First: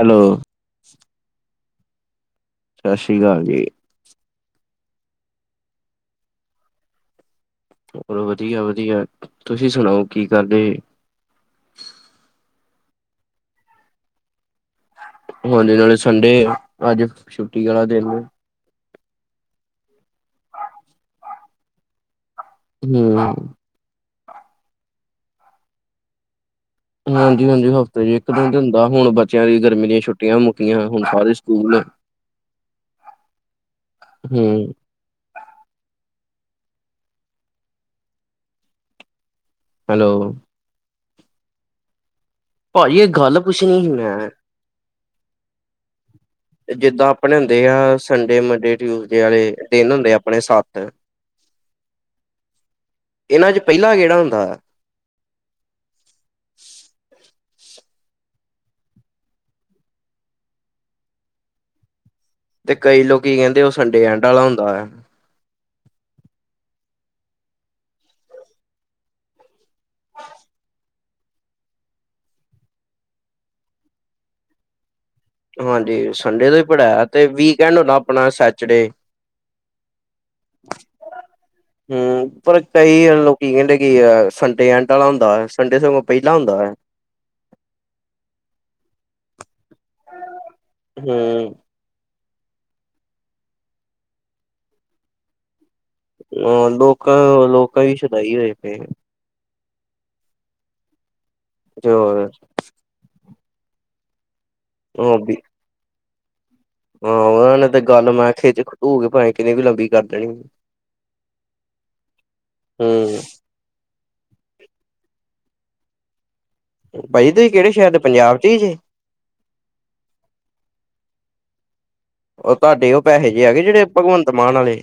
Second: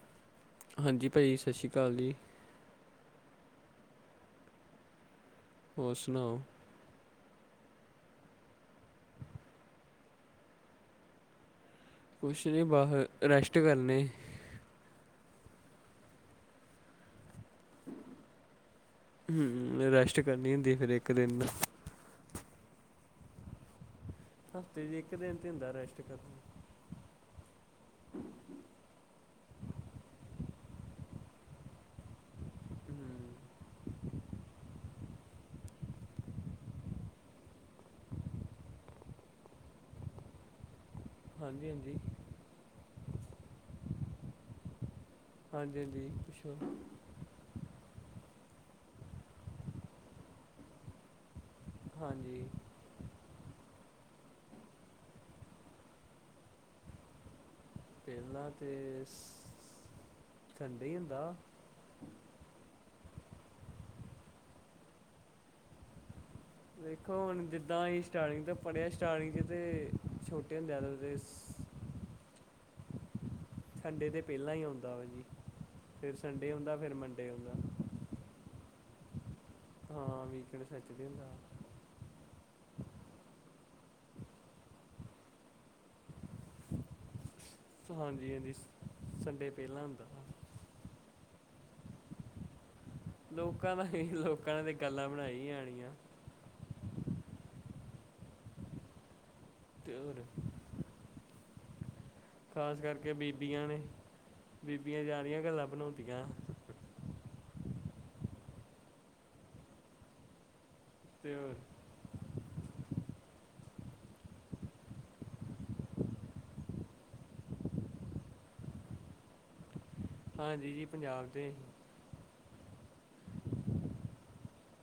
Hello. ਹਾਂਜੀ ਭਾਜੀ, ਸ਼ਸ਼੍ਰੀ ਕਾਲ ਜੀ। ਸ਼ਸ਼ੀ ਕਾਲ ਜੀ। ਹੋਰ ਸੁਨਾਓ? ਹੋਰ ਵਦੀਆ-ਵਦੀਆ, ਤੂਸੀ ਸੁਨਾਓ ਕੀ ਕਰਦੇ? ਕੁੱਸ਼ ਨੀ ਬਾਹ, ਰੈਸਟ ਕਰਨੇ। ਹਾਂਜੀ, ਨਾਲੇ ਸੰਡੇ ਏ ਆੱਜ ਛੁੱਟੀ ਆਲਾ ਦੇਨ। ਹੂੰ, ਰੈਸਟ ਕਰਨੀ ਹੁੰਦੀ ਫੇਰ ਏੱਕ ਦੇਨ। ਹੂੰ। ਹਫ਼ਤੇ ਚ ਏਕ ਦਿਨ ਤੇ ਹੁੰਦਾ ਰੈਸਟ ਕਰਨ ਨਾ। ਹਾਂਜੀ-ਹਾਂਜੀ। ਹਫ਼ਤੇ ਚ ਇੱਕ ਦਿਨ ਤੇ ਹੁੰਦਾ। ਹੁਣ ਬੱਚਿਆਂ ਦੀ ਗਰਮੀ ਦੀਆਂ ਛੁੱਟੀਆਂ ਮੁੱਕੀਆਂ, ਹੁਣ ਸਾਰੇ ਸਕੂਲ ਹਮ ਹੁੰ। ਹੈਲੋ। ਹਾਂਜੀ-ਹਾਂਜੀ। ਭਾਜੀ, ਏਕ ਗੱਲ ਪੁਛਣੀ ਹੀ ਮੈਂ। ਹਾਂਜੀ-ਹਾਂਜੀ, ਪੂਛੋ। ਜਿੱਦਾਂ ਆਪਣੇ ਹੁੰਦੇ ਆ। ਸੰਡੇ, ਮੰਡੇ, ਟਿਊਸਡੇ ਵਾਲੇ ਦਿਨ ਹੁੰਦੇ ਆ ਅਪਨੇ ਸੱਤ [inaudible] ਹਾਂਜੀ। ਏਨਾਂ ਚ ਪੈਲਾ ਕੇੜਾ ਹੁੰਦਾ? ਪੈਲਾਂ ਤੇ ਸੰਡੇ ਈ ਹੁੰਦਾ। ਤੇ ਕਈ ਲੋਕੀ ਕੈਂਦੇ, ਓ ਸੰਡੇ ਐਂਡ ਵਾਲਾ ਹੁੰਦਾ ਆ। ਦੇਖੋ, ਹੁਣ ਜਿੱਦਾਂ ਆਹੀ ਸਟਾਰਟਿੰਗ ਪੜ੍ਹਿਆ ਸਟਾਰਟਿੰਗ ਚ ਤਾਂ ਛੋਟੇ ਹੁੰਦੇ ਆ ਤੱਕ ਤੇ ਸੰਡੇ ਤੇ ਪੈਂਲਾਂ ਈ ਆਉਂਦਾ ਵਾ ਜੀ। ਹਾਂਜੀ, ਫਿਰ ਸੰਡੇ ਤੋਂ ਹੀ ਹੁੰਦਾ ਫਿਰ ਪੜ੍ਹਾਇਆ ਤੇ ਮੰਡੇ ਆਉਂਦਾ ਵੀਕ ਐਂਡ ਹੁੰਦਾ ਆਪਣਾ ਸੈਚਰਡੇ। ਹਾਂ, ਵੀਕ ਐਂਡ ਸੈਚਡੇ ਹੁੰਦਾ। ਹੁੰ। ਪਰ ਕਈ ਲੋਕ ਕੈਂਦੇ ਕਿ ਸੰਡੇ ਐਂਟ ਵਾਲਾ ਹੁੰਦਾ ਆ, ਸੰਡੇ ਸਗੋਂ ਪੈਂਲਾ ਹੁੰਦਾ ਆ। ਹਾਂਜੀ-ਹਾਂਜੀ, ਸੰਡੇ ਪੈਲਾਂ ਹੁੰਦਾ ਆ। ਹੁੰ। ਲੋਕਾਂ ਦਾ ਕੀ, ਲੋਕਾਂ ਨੇ ਤੇ ਗੱਲਾਂ ਬਣਾਈ ਆਣੀਆਂ। ਅ ਲੋਕਾਂ ਲੋਕਾਂ ਵੀ ਸ਼ਡਾਈ ਹੋਏ ਪਏ। ਤੇ ਹੋਰ। ਤੇ ਹੋਰ। ਖਾਸ ਕਰਕੇ ਬੀਬੀਆਂ ਨੇ, ਬੀਬੀਆਂ ਜੀਆਰੀਆਂ ਗੱਲਾਂ ਬਣਾਉਂਦੀਆਂ। ਆਂ ਓਨਾਂ ਨੇ ਤੇ ਗੱਲ ਮੈਂ ਖੇ ਖੂ ਕੇ ਪਾਯੇ ਕਿਨੇ ਵੀ ਲੰਬੀ ਕਰ ਦੇਣੀ। ਤੇ ਯੋਰ। ਹੁੰ। ਭਾਜੀ, ਤੁਸੀ ਕੇੜੇ ਸ਼ਹਿਰ ਦੇ, ਪੰਜਾਬ ਚ ਹੀ ਜੇ? ਹਾਂਜੀ ਜੀ। ਪੰਜਾਬ ਤੇ। ਉਹ ਤੁਹਾਡੇ ਉਹ ਪੈਸੇ ਜਿਹੇ ਜੇ ਆਗੇ, ਉਹ ਜਿਹੜੇ ਭਗਵੰਤ ਮਾਨ ਵਾਲੇ।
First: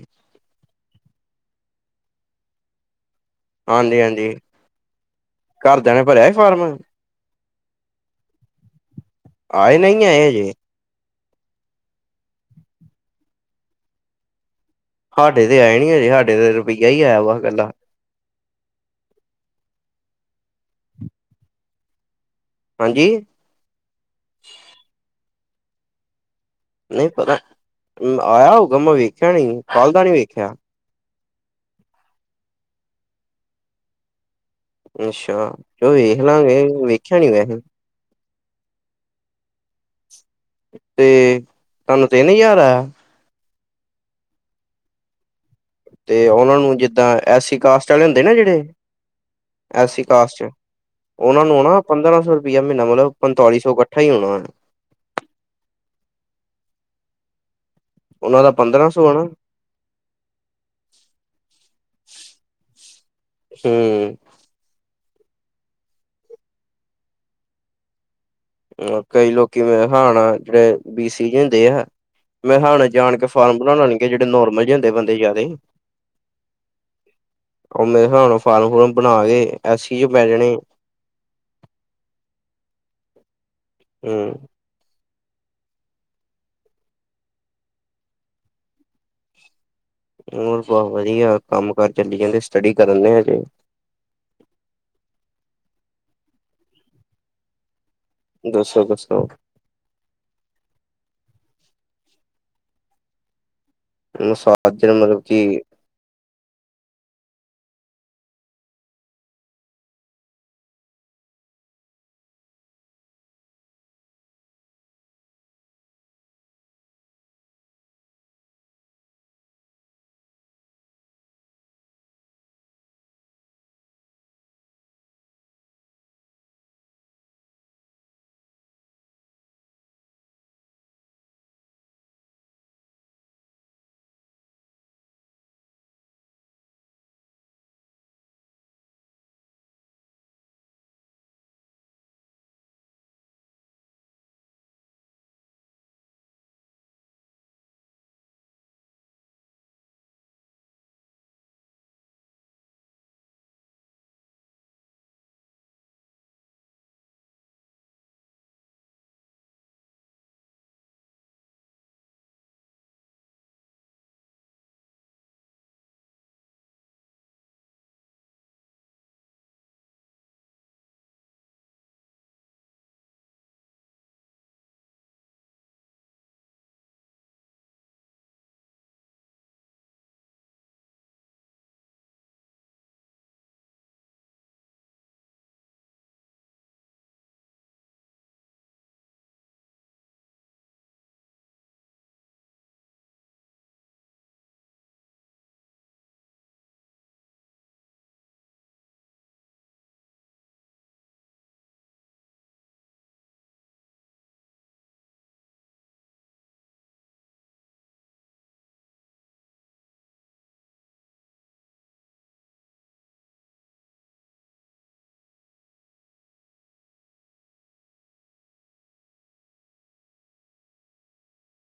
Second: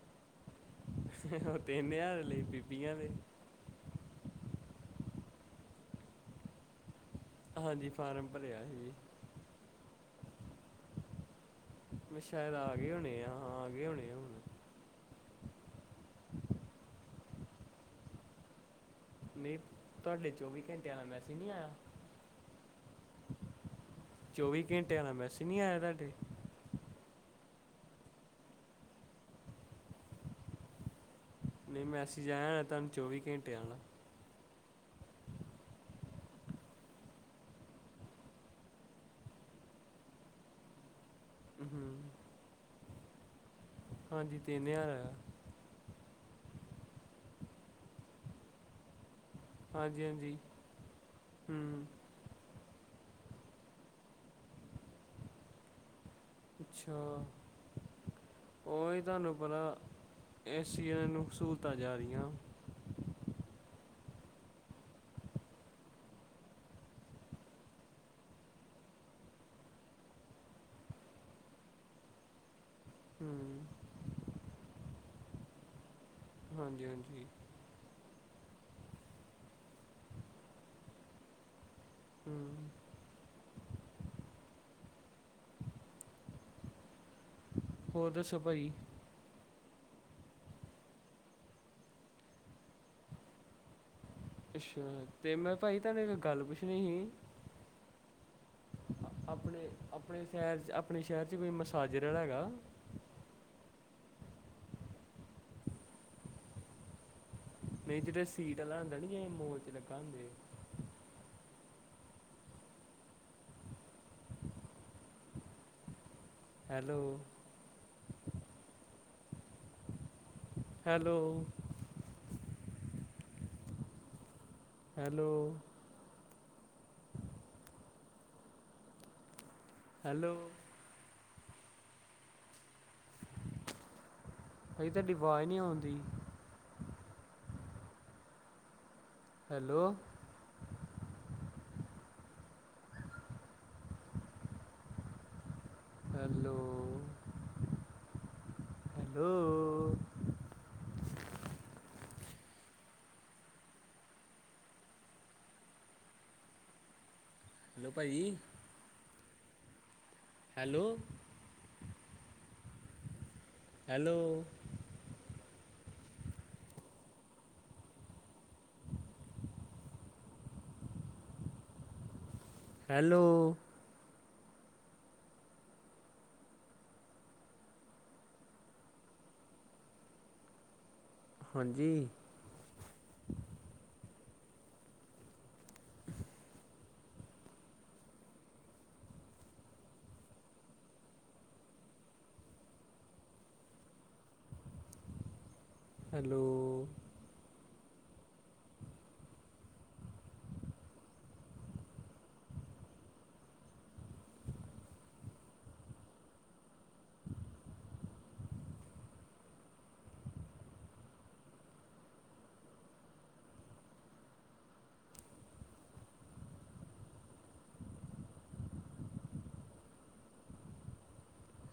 ਉਹ ਤਿੰਨ ਹਜ਼ਾਰ ਲਈ ਬੀਬੀਆਂ ਦੇ। ਹਾਂਜੀ-ਹਾਂਜੀ। ਘਰ ਦੇਆਂ ਨੇ ਭਰਿਆ ਸੀ ਫਾਰਮ। ਹਾਂਜੀ। ਫਾਰਮ ਭਰਿਆ ਸੀ ਜੀ। ਆਏ ਨਹੀਂ ਆਏ ਹਜੇ? ਮੈਂ ਸ਼ਾਇਦ ਆ ਗਏ ਹੋਣੇ ਆ। ਹਾਂ ਆ ਗਏ ਹੋਣੇ ਆ ਹੁਣ। ਸਾਡੇ ਤੇ ਆਯੇ ਨੀ ਹਜੇ। ਸਾਡੇ ਤੇ ਰੁਪਈਆ ਹੀ ਆਇਆ ਵਾ ਇਕੱਲਾ। ਨਹੀਂ, ਤੁਹਾਡੇ ਚੌਵੀ ਘੰਟਿਆਂ ਦਾ ਮੈਸੇਜ ਨਹੀਂ ਆਇਆ। ਹਾਂਜੀ। ਚੌਵੀ ਘੰਟਿਆਂ ਆਲਾ ਮੈਸੇਂਜ਼ ਨਹੀਂ ਆਇਆ ਤੁਹਾਡੇ। ਨਹੀਂ ਪਤਾ ਆਇਆ ਹੋਊਗਾ, ਮੈਂ ਵੇਖਿਆ ਨੀ, ਕੱਲ ਦਾ ਨੀ ਵੇਖਿਆ। ਨਹੀਂ ਮੈਂਸੇਸ ਜਾਇਆ ਨਾ ਤੁਹਾਨੂੰ ਚੌਵੀ ਘੰਟੇ ਆਉਣਾ ਅੱਲਾ। ਅੱਛਾ, ਚਲੋ ਵੇਖ ਲਾਂਗੇ ਵੇਖਿਆ ਨੀ ਵੈਸੇ। ਤੇ ਤੁਹਾਨੂੰ ਹੂੰ ਤਿੰਨ ਹਜ਼ਾਰ ਆਇਆ। ਹਾਂਜੀ ਤਿੰਨ ਹਜ਼ਾਰ ਆਇਆ। ਤੇ ਉਹਨਾਂ ਨੂੰ ਜਿੱਦਾਂ ਐਸ ਸੀ ਕਾਸਟ ਵਾਲੇ ਹੁੰਦੇ ਨਾ ਜਿਹੜੇ। ਐਸ ਸੀ ਹਾਂਜੀ ਹਾਂਜੀ ਕਾਸਟ ਚ, ਉਹਨਾ ਨੂੰ ਨਾ ਹੂੰ ਪੰਦਰਾਂ ਸੌ ਰੁਪ ਰ ਮਹੀਨਾ ਮਤਲਬ ਪੰਤਾਲੀ ਸੌ ਇਕੱਠਾ ਹੀ ਹੋਣਾ। ਅੱਛਾ ਉਹਨਾਂ ਦਾ ਪੰਦਰਾਂ ਉਹੀ ਸੌ ਆਣਾ ਤੁਹਾਨੂੰ ਪਤਾ, ਐਸ ਸੀ ਵਾਲਿਆ ਨੂੰ ਸਹੂਲਤਾਂ ਜਾ ਰਹੀਆਂ ਵਾਂ। ਹੂ ਕਈ ਲੋਕੀ ਮੇਰੇ ਹਿਸਾਬ ਨਾਲ਼, ਜਿਹੜੇ ਬੀ ਸੀ ਦੇ ਹੁੰਦੇ ਆ। ਮੇਰਾ ਹਿਸਾਬ ਨਾਲ ਜਾਣ ਕੇ ਫਾਰਮ ਹੂੰ ਭਰਾਉਣ ਆਉਣਗੇ ਜਿਹੜੇ ਨੋਰਮਲ ਜੇ ਹੁੰਦੇ ਜਾਂਦੇ ਬੰਦੇ ਜ਼ਿਆਦਾ ਈ ਹਾਂਜੀ- ਹਾਂਜੀ। ਉਹ ਮੇਰੇ ਹਿਸਾਬ ਨਾਲ ਫਾਰਮ ਫੁਰਮ ਬਣਾ ਕੇ ਐਸ ਸੀ ਚ ਪੈ ਜਾਣੇ। ਹੂ ਹੂ ਹੋਰ ਦੱਸੋ, ਭਾਜੀ? ਹੋਰ ਬਹੁਤ ਵਧੀਆ, ਕੰਮ ਕਾਰ ਚੱਲੀ ਜਾਂਦੇ, ਸਟੱਡੀ ਕਰਨ ਦੇ ਹਜੇ। ਅੱਛਾ, ਤੇ ਮੈਂ ਭਾਜੀ ਤੁਹਾਨੂੰ ਇੱਕ ਗੱਲ ਪੁੱਛਣੀ ਸੀ? ਦੋ ਸੌ ਕੁ ਸੌ ਆਪਣੇ -ਆਪਣੇ ਸ਼ਹਿਰ 'ਚ ਆਪਣੇ ਸ਼ਹਿਰ 'ਚ ਕੋਈ ਮਸਾਜਰ ਆਲਾ ਹੈਗਾ? ਮਸਾਜਰ ਨਾਲ ਮਤਲਬ ਕਿ। ਨਹੀਂ ਜਿਹੜਾ ਸੀਟ ਵਾਲਾ ਹੁੰਦਾ ਨੀ, ਜੇ ਮੋਚ ਨਿਕਾਲਦੇ ਹੁੰਦਾ। ਹੈਲੋ? ਹੈਲੋ? ਹੈਲੋ? ਹੈਲੋ? ਭਾਜੀ ਤੁਹਾਡੀ ਆਵਾਜ਼ ਨਹੀਂ ਆਉਂਦੀ। ਹੈਲੋ? ਹੈਲੋ? ਹੈਲੋ? ਹੈਲੋ ਭਾਜੀ? ਹੈਲੋ??? ਹੈਲੋ? ਹੈਲੋ? ਹਾਂਜੀ। ਹੈਲੋ। [inaudible]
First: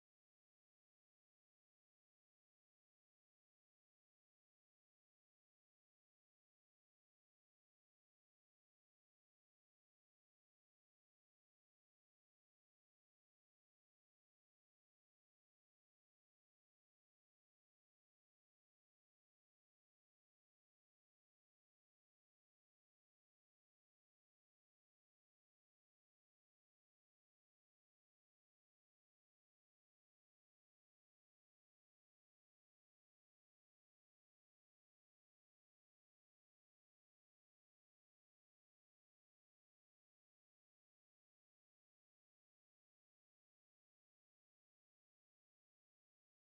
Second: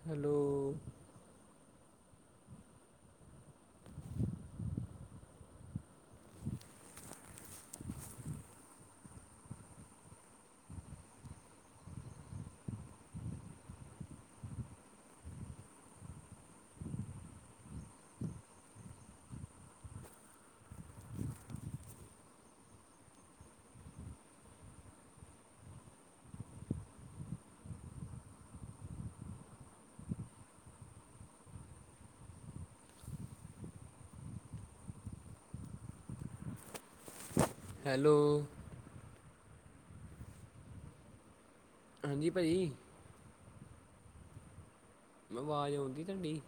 ਹੈਲੋ। ਹੈਲੋ। ਹਾਂਜੀ ਭਾਜੀ। ਆਵਾਜ਼ ਔਂਦੀ ਤਾਡੀ?